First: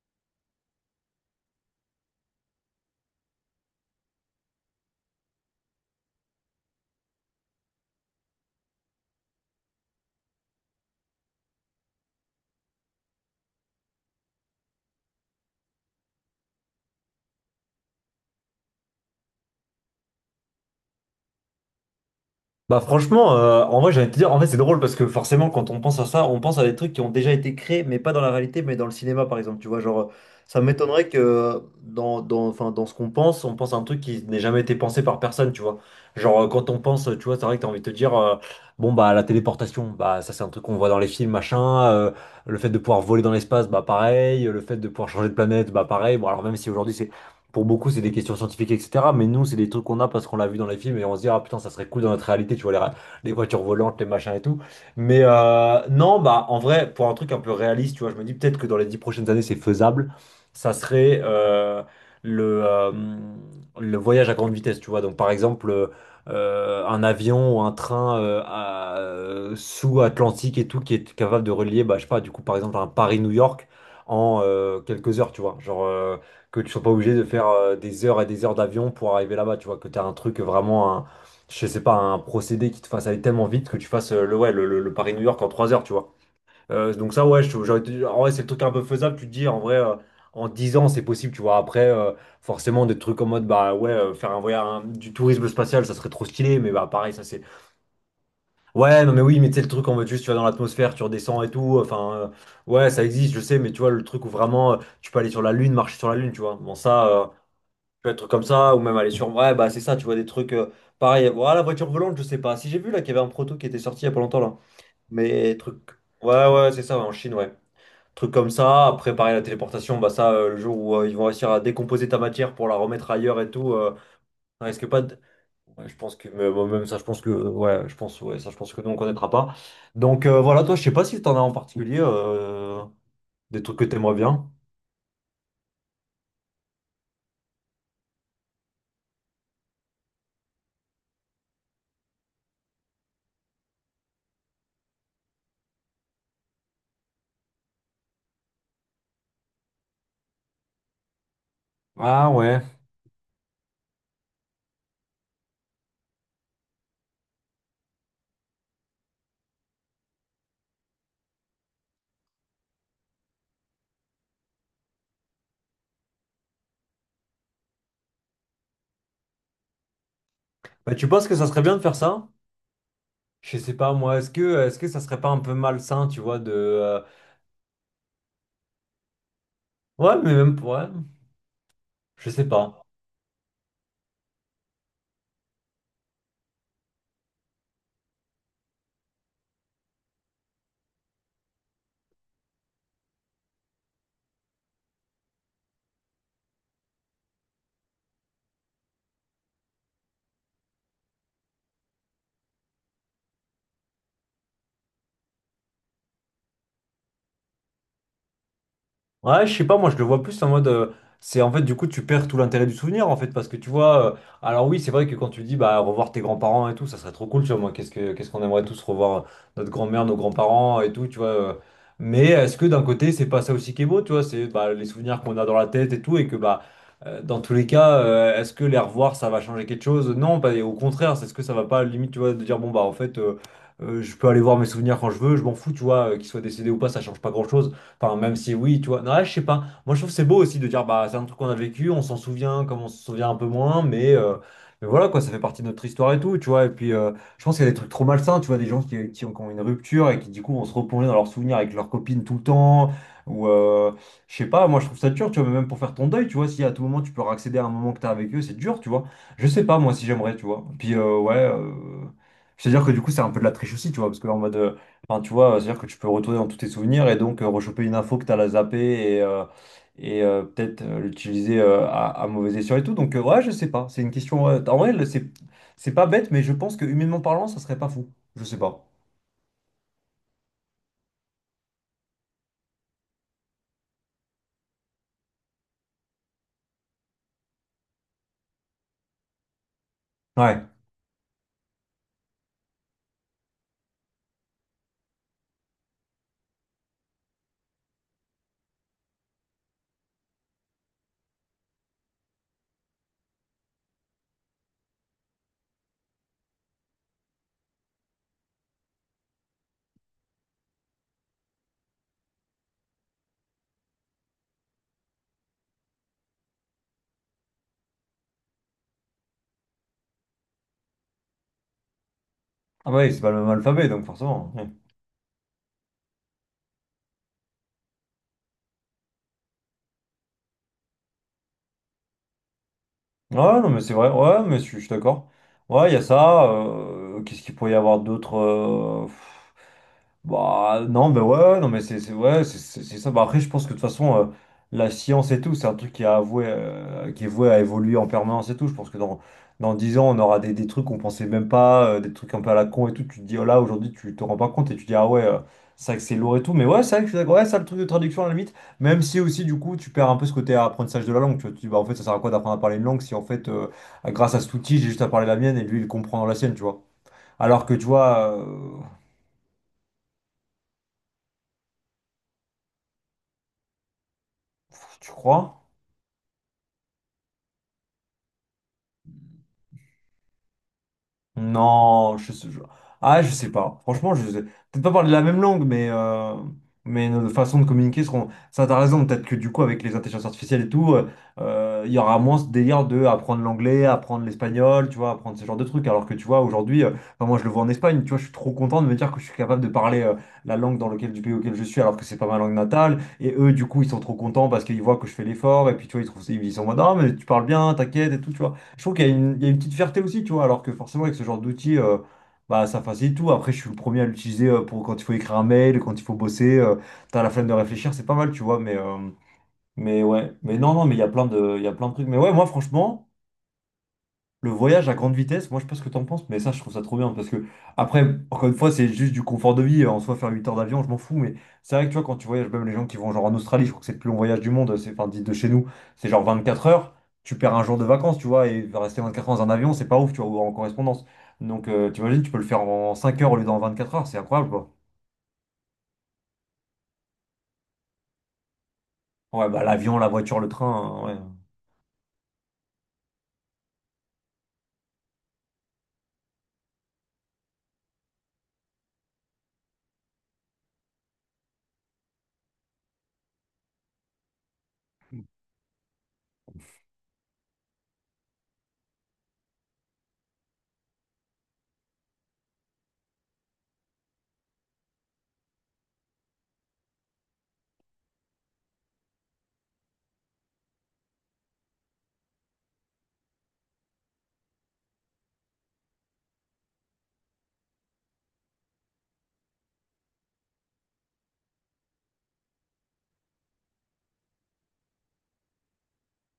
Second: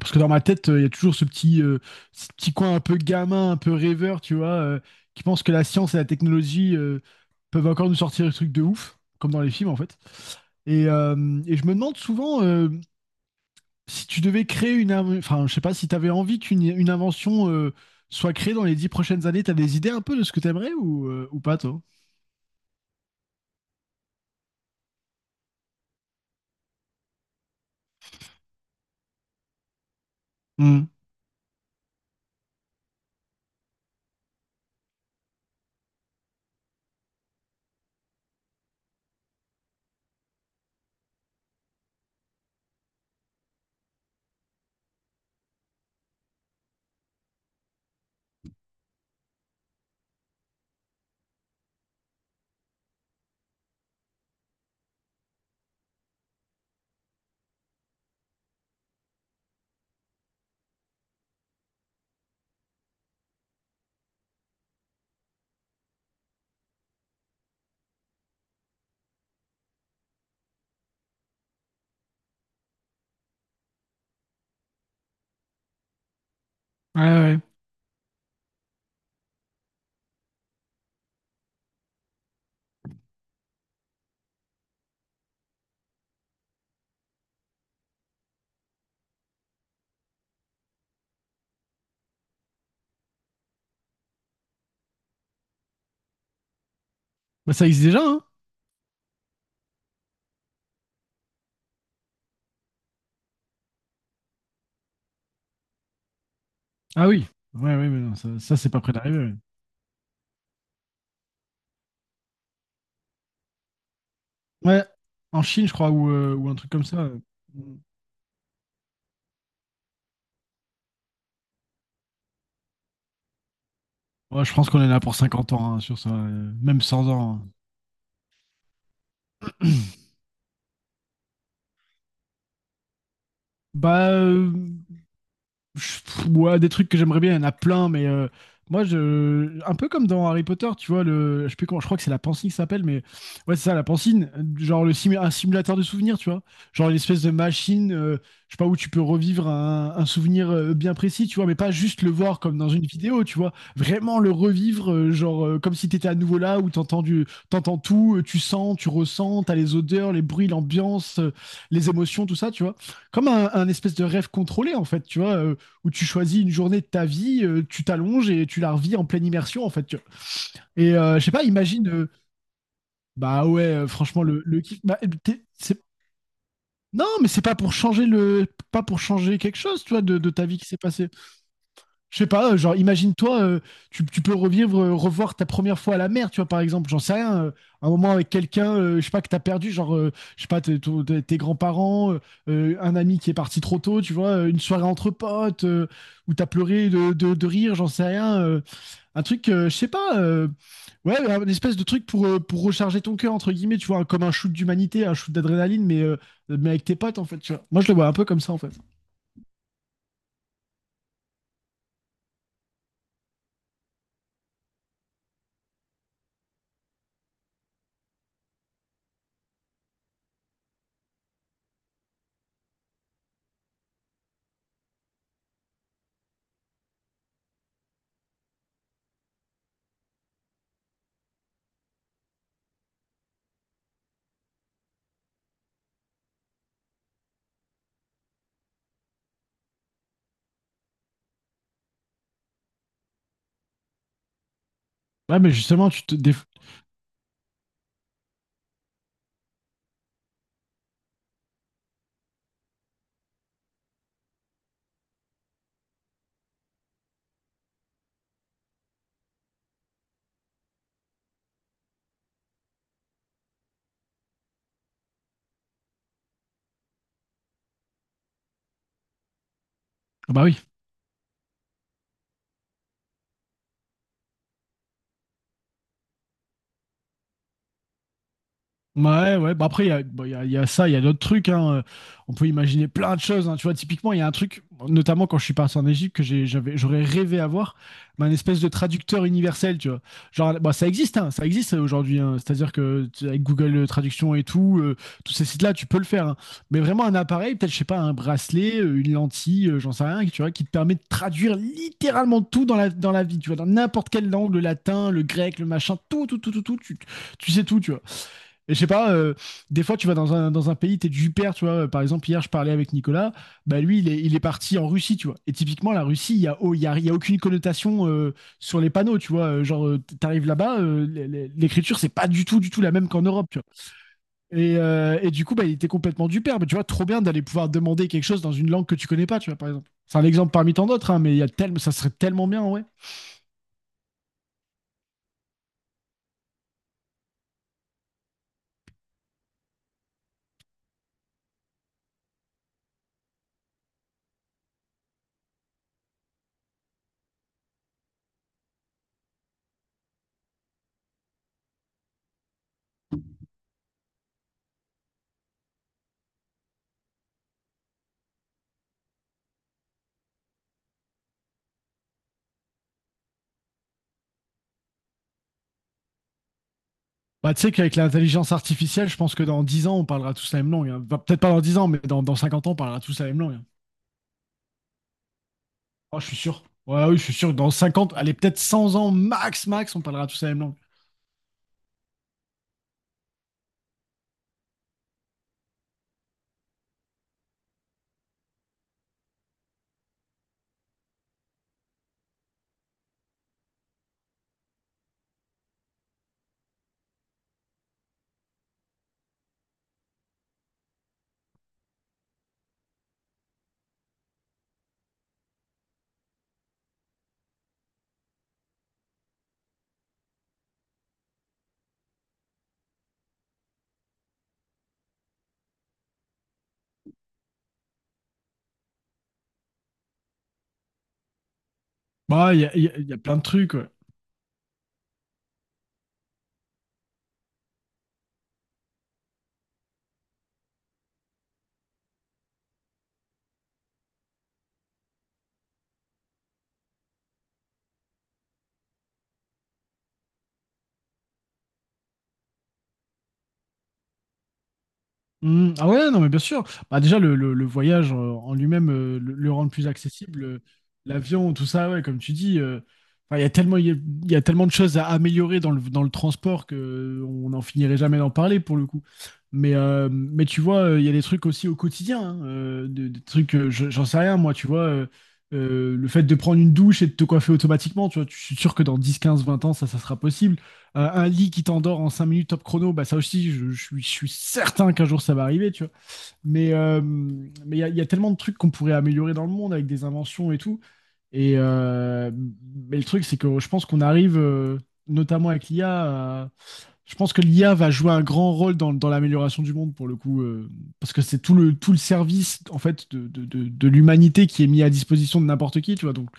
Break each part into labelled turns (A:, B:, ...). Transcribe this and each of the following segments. A: Parce que dans ma tête, il y a toujours ce petit coin un peu gamin, un peu rêveur, tu vois, qui pense que la science et la technologie peuvent encore nous sortir des trucs de ouf, comme dans les films en fait. Et je me demande souvent si tu devais créer une... Enfin, je sais pas, si tu avais envie qu'une une invention soit créée dans les dix prochaines années, tu as des idées un peu de ce que tu aimerais ou pas, toi?
B: En vrai, j'ai envie de te dire, en fait, c'est drôle parce que forcément, quand on pense à ça, on pense à des trucs qui ont déjà été créés, mais pas dans la réalité, mais dans le cinéma, par exemple. Tu vois, genre, ça
A: Hmm.
B: m'étonnerait que dans ce qu'on pense, on pense à un truc qui n'ait jamais été pensé par personne, tu vois. Genre, quand on pense, tu vois, c'est vrai que t'as envie de te dire, bon, bah, la téléportation, bah, ça, c'est un truc qu'on voit dans les films, machin. Le fait de pouvoir voler dans l'espace, bah, pareil. Le fait de pouvoir changer de planète, bah, pareil. Bon, alors, même si aujourd'hui, c'est pour beaucoup, c'est des questions scientifiques, etc. Mais nous, c'est des trucs qu'on a parce qu'on l'a vu dans les films et on se dit, ah putain, ça serait cool dans notre réalité, tu vois, les voitures volantes, les machins et tout. Mais non, bah en vrai, pour un truc un peu réaliste, tu vois, je me dis peut-être que dans les 10 prochaines années, c'est faisable. Ça serait le, euh, le voyage à grande vitesse, tu vois. Donc par exemple, un avion ou un train sous-Atlantique et tout qui est capable de relier, bah, je sais pas, du coup, par exemple, un Paris-New York en quelques heures, tu vois. Que tu sois pas
A: Ouais,
B: obligé de
A: ouais.
B: faire des heures et des heures d'avion pour arriver là-bas, tu vois, que tu as un truc vraiment, je sais pas, un procédé qui te fasse aller tellement vite que tu fasses le, ouais, le Paris-New York en 3 heures, tu vois. Donc ça, ouais, en vrai, c'est le truc un peu faisable, tu te dis, en vrai, en 10 ans, c'est possible, tu vois. Après, forcément, des trucs en mode, bah ouais, faire un voyage, du tourisme spatial, ça serait trop stylé, mais bah pareil, ça c'est...
A: Bah, ça existe déjà, hein?
B: Ouais, non mais oui, mais tu sais, le truc en mode juste, tu vas dans l'atmosphère, tu redescends et tout, ouais, ça existe, je sais, mais tu vois, le truc où vraiment tu peux aller sur la Lune, marcher sur la Lune, tu vois. Bon, ça,
A: Ah oui. Ouais, ouais, mais
B: peut
A: non,
B: être
A: ça,
B: comme
A: ça, c'est
B: ça, ou
A: pas près
B: même aller
A: d'arriver.
B: sur.
A: Ouais.
B: Ouais, bah c'est ça, tu vois, des trucs, pareil, voilà, la voiture volante, je sais pas. Si j'ai vu là qu'il y avait un proto qui était sorti il y a pas longtemps là.
A: Ouais, en
B: Mais
A: Chine, je
B: truc.
A: crois,
B: Ouais,
A: ou un truc
B: ouais, c'est
A: comme
B: ça, ouais,
A: ça.
B: en Chine, ouais. Truc comme ça, après, pareil, la téléportation, bah ça, le jour où ils vont réussir à décomposer ta matière pour la remettre ailleurs et tout,
A: Ouais, je
B: ça
A: pense qu'on
B: risque
A: est là
B: pas
A: pour
B: de.
A: 50 ans, hein,
B: Ouais, je
A: sur ça,
B: pense que. Mais bon,
A: même
B: même ça, je
A: 100
B: pense que.
A: ans, hein.
B: Ouais, je pense, ouais, ça, je pense que nous, on connaîtra pas. Donc voilà, toi, je sais pas si t'en as en particulier des trucs que
A: Bah,
B: t'aimerais bien.
A: euh, Ouais, des trucs que j'aimerais bien, il y en a plein, mais moi, je, un peu comme dans Harry Potter, tu vois, le, je sais plus comment, je crois que c'est la pensine qui s'appelle, mais ouais, c'est ça, la pensine, genre un simulateur de souvenirs, tu vois, genre une espèce de machine, je sais pas, où tu peux revivre un souvenir bien précis, tu vois, mais pas juste le
B: Ah
A: voir comme
B: ouais.
A: dans une vidéo, tu vois, vraiment le revivre, genre comme si t'étais à nouveau là, où t'entends tout, tu sens, tu ressens, t'as les odeurs, les bruits, l'ambiance, les émotions, tout ça, tu vois, comme un espèce de rêve contrôlé, en fait, tu vois, où tu choisis une journée de ta vie, tu t'allonges et tu la revis en pleine immersion, en fait, tu vois. Et
B: Bah, tu
A: je
B: penses
A: sais
B: que
A: pas,
B: ça serait bien de
A: imagine,
B: faire ça?
A: bah
B: Je
A: ouais,
B: sais pas moi,
A: franchement,
B: est-ce
A: le
B: que est-ce
A: kiff.
B: que
A: Bah,
B: ça serait pas un
A: t'es-
B: peu
A: c'est-
B: malsain, tu vois, de
A: non, mais c'est pas pour changer le, pas pour changer quelque chose, tu vois,
B: ouais,
A: de
B: mais
A: ta
B: même
A: vie qui
B: pour
A: s'est
B: ouais,
A: passée. Je sais
B: je sais
A: pas, genre,
B: pas.
A: imagine-toi, tu peux revivre, revoir ta première fois à la mer, tu vois, par exemple, j'en sais rien, un moment avec quelqu'un, je sais pas, que t'as perdu, genre, je sais pas, tes grands-parents, un ami qui est parti trop tôt, tu vois, une soirée entre potes, où t'as pleuré de rire, j'en sais rien. Un truc, je sais pas, ouais, une espèce de truc pour recharger ton cœur, entre guillemets, tu vois, comme un shoot d'humanité, un shoot d'adrénaline, mais avec tes potes, en fait, tu vois. Moi, je le vois un peu comme ça, en fait.
B: Ouais, je sais pas, moi je le vois plus en mode. C'est en fait, du coup, tu perds tout l'intérêt du souvenir en fait, parce que tu vois. Alors, oui, c'est vrai que quand tu dis bah revoir tes grands-parents et tout, ça serait trop cool, tu vois. Moi, qu'est-ce qu'on aimerait tous revoir notre grand-mère, nos grands-parents et tout, tu vois. Mais est-ce que d'un côté, c'est pas ça aussi qui est beau, tu vois, c'est bah, les souvenirs qu'on a dans la tête et tout, et que bah. Dans tous les cas, est-ce que les revoir, ça va changer quelque chose? Non, bah, et au contraire, c'est ce que ça va pas, limite, tu vois, de dire, bon, bah, en fait, je peux aller voir mes souvenirs quand je veux, je m'en fous, tu vois, qu'ils soient décédés ou pas, ça change pas grand-chose. Enfin, même si oui, tu vois. Non, là, je sais pas. Moi, je trouve que c'est beau aussi de dire, bah, c'est un truc qu'on a vécu, on s'en souvient comme on se souvient un peu moins, mais mais voilà, quoi, ça fait
A: Ouais, mais
B: partie de notre
A: justement,
B: histoire et tout, tu vois. Et puis, je pense qu'il y a des trucs trop malsains, tu vois, des gens qui ont une rupture et qui, du coup, vont se replonger dans leurs souvenirs avec leurs copines tout le temps, ou je sais pas, moi, je trouve ça dur, tu vois, mais même pour faire ton deuil, tu vois, si à tout moment tu peux accéder à un moment que t'as avec eux, c'est dur, tu vois. Je sais pas, moi, si j'aimerais, tu vois. Puis, ouais. C'est-à-dire que du coup, c'est un peu de la triche aussi, tu vois, parce que en mode. Enfin, tu vois, c'est-à-dire que tu peux retourner dans tous tes souvenirs et donc rechoper une info que tu as la zappée et, euh, et
A: Ah,
B: euh,
A: bah oui.
B: peut-être l'utiliser à mauvais escient et tout. Donc, ouais, je sais pas. C'est une question. En vrai, c'est pas bête, mais je pense que humainement parlant, ça serait pas fou. Je sais pas.
A: Ouais, ouais. Bah après, il y a, bon, il y a ça, il y a d'autres trucs, hein. On peut imaginer plein de choses, hein. Tu vois, typiquement, il y a un truc, notamment quand je suis parti en Égypte, que j'avais, j'aurais rêvé avoir, mais un espèce de traducteur universel, tu vois. Genre,
B: Ouais.
A: bah ça existe, hein, ça existe aujourd'hui, hein. C'est-à-dire que avec Google Traduction et tout, tous ces sites-là, tu peux le faire, hein. Mais vraiment, un appareil, peut-être, je sais pas, un bracelet, une lentille, j'en sais rien, tu vois, qui te permet de traduire littéralement tout dans la vie, tu vois, dans n'importe quelle langue, le latin, le grec, le machin, tout, tout, tout, tout, tout, tu sais tout, tu vois. Et je sais pas, des fois tu vas dans un pays, t'es du père, tu vois. Par exemple, hier je parlais avec Nicolas, bah lui il est parti en Russie, tu vois. Et typiquement, la Russie, il y a, oh, il y a aucune connotation sur les panneaux, tu vois. Genre, t'arrives là-bas, l'écriture c'est pas du tout, du tout
B: Ah,
A: la
B: bah
A: même
B: oui, c'est
A: qu'en
B: pas le même
A: Europe, tu
B: alphabet, donc forcément.
A: vois. Et du coup, bah il était complètement du père. Mais tu vois, trop bien d'aller pouvoir demander quelque chose dans une langue que tu connais pas, tu vois, par exemple. C'est un exemple parmi tant d'autres, hein, mais il y a tellement, ça serait tellement bien, ouais.
B: Ouais, non, mais c'est vrai. Ouais, mais je suis d'accord. Ouais, il y a ça. Qu'est-ce qu'il pourrait y avoir d'autre bah, non, mais ouais, non, mais ouais, c'est ça. Bah, après, je pense que de toute façon, la science et tout, c'est un truc qui est voué à évoluer en permanence et tout. Je pense que dans 10 ans, on aura des trucs qu'on pensait même pas, des trucs un peu à la con et tout. Tu te dis, oh là, aujourd'hui, tu te rends pas compte et tu te dis, ah ouais, ça accélère et tout. Mais ouais, c'est vrai que je suis d'accord. Ouais, ça, le truc de traduction, à la limite. Même si aussi, du coup, tu perds un peu ce côté apprentissage de la langue. Tu vois, tu dis, bah, en fait, ça sert à quoi d'apprendre à parler une langue si, en fait, grâce à cet outil, j'ai juste à parler la mienne et lui, il comprend la sienne, tu vois.
A: Bah, tu
B: Alors
A: sais
B: que, tu
A: qu'avec
B: vois,
A: l'intelligence artificielle, je pense que dans 10 ans, on parlera tous la même langue, hein. Bah, peut-être pas dans dix ans, mais dans 50 ans, on parlera tous la même langue, hein.
B: tu crois?
A: Oh, je suis sûr. Ouais, oui, je suis sûr que dans 50, allez, peut-être 100 ans, max, max, on parlera tous la même langue.
B: Non, je sais, je- Ah, je sais pas. Franchement, je sais. Peut-être pas parler la même langue, mais mais nos façons de communiquer seront. Ça, t'as raison. Peut-être que du coup, avec les intelligences artificielles et tout, il y aura moins ce délire de apprendre l'anglais, apprendre l'espagnol, tu vois, apprendre ce genre de trucs. Alors que tu vois, aujourd'hui, enfin, moi, je le vois en Espagne, tu vois, je suis trop content de me dire que je suis capable de parler la langue dans lequel, du pays auquel je suis, alors que c'est pas ma langue natale. Et eux, du coup, ils sont trop contents parce qu'ils voient que je fais l'effort. Et puis, tu vois, ils trouvent, ils sont en mode, ah, mais tu parles bien, t'inquiète et tout, tu vois. Je trouve qu'il y a il y a une petite fierté aussi, tu vois, alors que forcément avec ce genre d'outil, bah, ça facilite tout. Après, je suis le premier à l'utiliser pour quand il faut écrire un mail, quand il faut bosser, t'as la flemme de réfléchir, c'est pas mal, tu vois, mais mais ouais, mais non, non, mais il y a il y a plein de trucs. Mais ouais, moi
A: Bah, il
B: franchement,
A: y a plein de trucs, ouais.
B: le voyage à grande vitesse, moi je sais pas ce que t'en penses, mais ça je trouve ça trop bien parce que après, encore une fois, c'est juste du confort de vie. En soi, faire 8 heures d'avion, je m'en fous, mais c'est vrai que tu vois, quand tu voyages, même les gens qui vont genre en Australie, je crois que c'est le plus long voyage du monde, c'est enfin dit de chez nous, c'est genre 24 heures, tu perds un jour de vacances, tu vois, et rester 24 heures dans un avion, c'est pas ouf, tu vois, ou en correspondance. Donc tu imagines, tu peux le faire en 5 heures au lieu d'en 24 heures, c'est incroyable quoi.
A: Hmm, ah ouais, non, mais bien sûr. Bah, déjà, le voyage en lui-même,
B: Ouais,
A: le
B: bah
A: rendre plus
B: l'avion, la voiture,
A: accessible,
B: le train, hein, ouais.
A: l'avion, tout ça, ouais, comme tu dis, enfin, il y a tellement de choses à améliorer dans le transport que on n'en finirait jamais d'en parler pour le coup. Mais tu vois, il y a des trucs aussi au quotidien, hein, des trucs, j'en sais rien, moi, tu vois, le fait de prendre une douche et de te coiffer automatiquement, tu vois, je suis sûr que dans 10 15 20 ans, ça sera possible. Un lit qui t'endort en 5 minutes top chrono, bah ça aussi, je suis certain qu'un jour ça va arriver, tu vois. Mais il y a tellement de trucs qu'on pourrait améliorer dans le monde avec des inventions et tout. Et mais le truc, c'est que je pense qu'on arrive, notamment avec l'IA, je pense que l'IA va jouer un grand rôle dans l'amélioration du monde pour le coup, parce que c'est tout le service en fait de l'humanité qui est mis à disposition de n'importe qui, tu vois. Donc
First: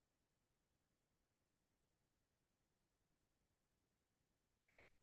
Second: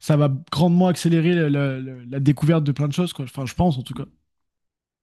A: ça va grandement accélérer la découverte de plein de choses, quoi. Enfin, je pense en tout cas.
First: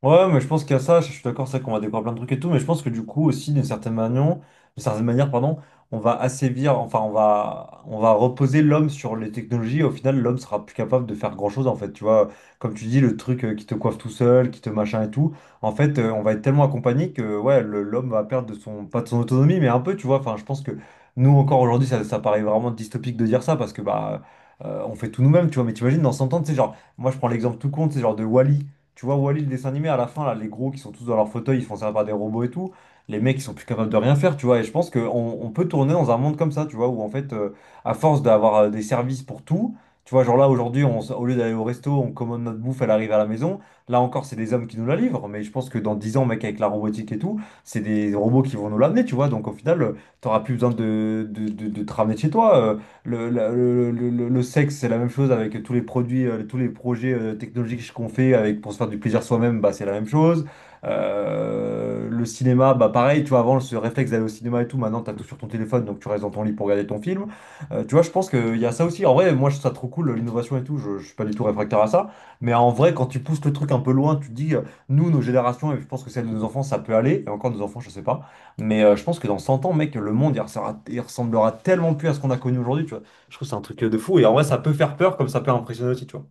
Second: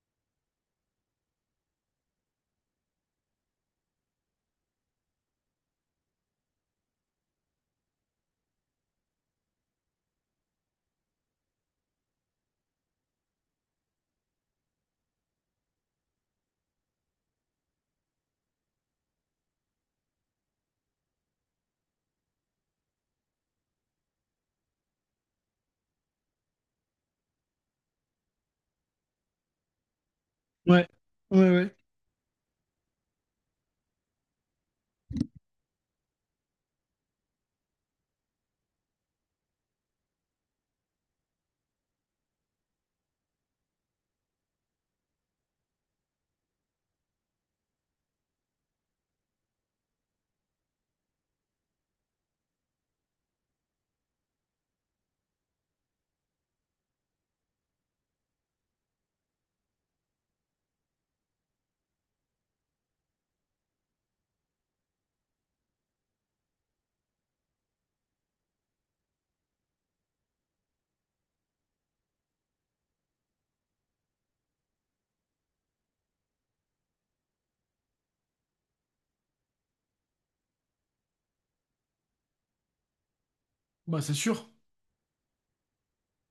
B: Ouais, mais je pense qu'il y a ça, je suis d'accord, c'est vrai qu'on va découvrir plein de trucs et tout, mais je pense que du coup aussi, d'une certaine manière, pardon, on va assévir, enfin on va reposer l'homme sur les technologies, et au final l'homme sera plus capable de faire grand-chose en fait, tu vois, comme tu dis, le truc qui te coiffe tout seul, qui te machin et tout, en fait on va être tellement accompagné que ouais, l'homme va perdre de son, pas de son autonomie, mais un peu, tu vois, enfin je pense que nous encore aujourd'hui, ça paraît vraiment dystopique de dire ça, parce que bah... on fait tout nous-mêmes, tu vois, mais t'imagines dans 100 ans, tu sais, genre, moi je prends l'exemple tout con, c'est genre de Wall-E tu vois, Wall-E, le dessin animé, à la fin, là, les gros qui
A: Ouais,
B: sont tous dans leur
A: ouais,
B: fauteuil, ils se
A: ouais.
B: font servir par des robots et tout. Les mecs, ils sont plus capables de rien faire, tu vois. Et je pense qu'on peut tourner dans un monde comme ça, tu vois, où en fait, à force d'avoir des services pour tout, tu vois, genre là, aujourd'hui, au lieu d'aller au resto, on commande notre bouffe, elle arrive à la maison. Là encore, c'est des hommes qui nous la livrent. Mais je pense que dans 10 ans, mec, avec la robotique et tout, c'est des robots qui vont nous l'amener, tu vois. Donc au final, t'auras plus besoin de te ramener de chez toi. Le, la- le sexe, c'est la même chose avec tous les produits, tous les projets technologiques qu'on fait avec, pour se faire du plaisir soi-même, bah, c'est la même chose. Le cinéma, bah pareil, tu vois, avant ce réflexe d'aller au cinéma et tout, maintenant t'as tout sur ton téléphone, donc tu restes dans ton lit pour regarder ton film. Tu vois, je pense qu'il y a ça aussi. En vrai, moi je trouve ça trop cool, l'innovation et tout, je suis pas du tout réfractaire à ça. Mais en vrai, quand tu pousses le truc un peu loin, tu te dis, nous, nos générations, et je pense que celle de nos enfants, ça peut aller, et encore nos enfants, je sais pas. Mais je pense que dans 100 ans, mec, le monde, il ressemblera tellement plus à ce qu'on a connu aujourd'hui, tu vois. Je trouve que c'est un truc de
A: Bah, c'est
B: fou. Et en vrai,
A: sûr.
B: ça peut faire peur comme ça peut impressionner aussi, tu vois.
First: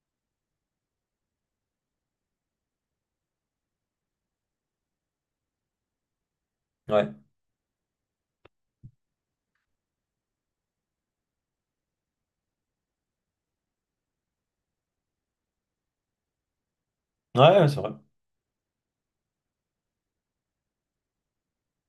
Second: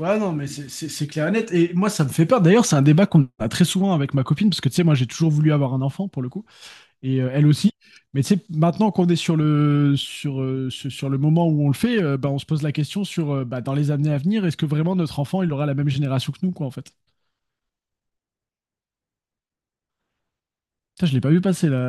A: Ouais, non, mais c'est clair et net. Et moi, ça me fait peur. D'ailleurs, c'est un débat qu'on a très souvent avec ma copine, parce que tu sais, moi, j'ai toujours voulu avoir un enfant pour le coup,
B: Ouais,
A: et elle aussi. Mais tu sais, maintenant qu'on est sur sur le moment où on le fait, bah, on se pose la question sur bah, dans les années à venir, est-ce que vraiment notre enfant, il aura la même génération que nous, quoi, en fait?
B: ouais, c'est vrai.
A: Putain, je l'ai pas vu passer là,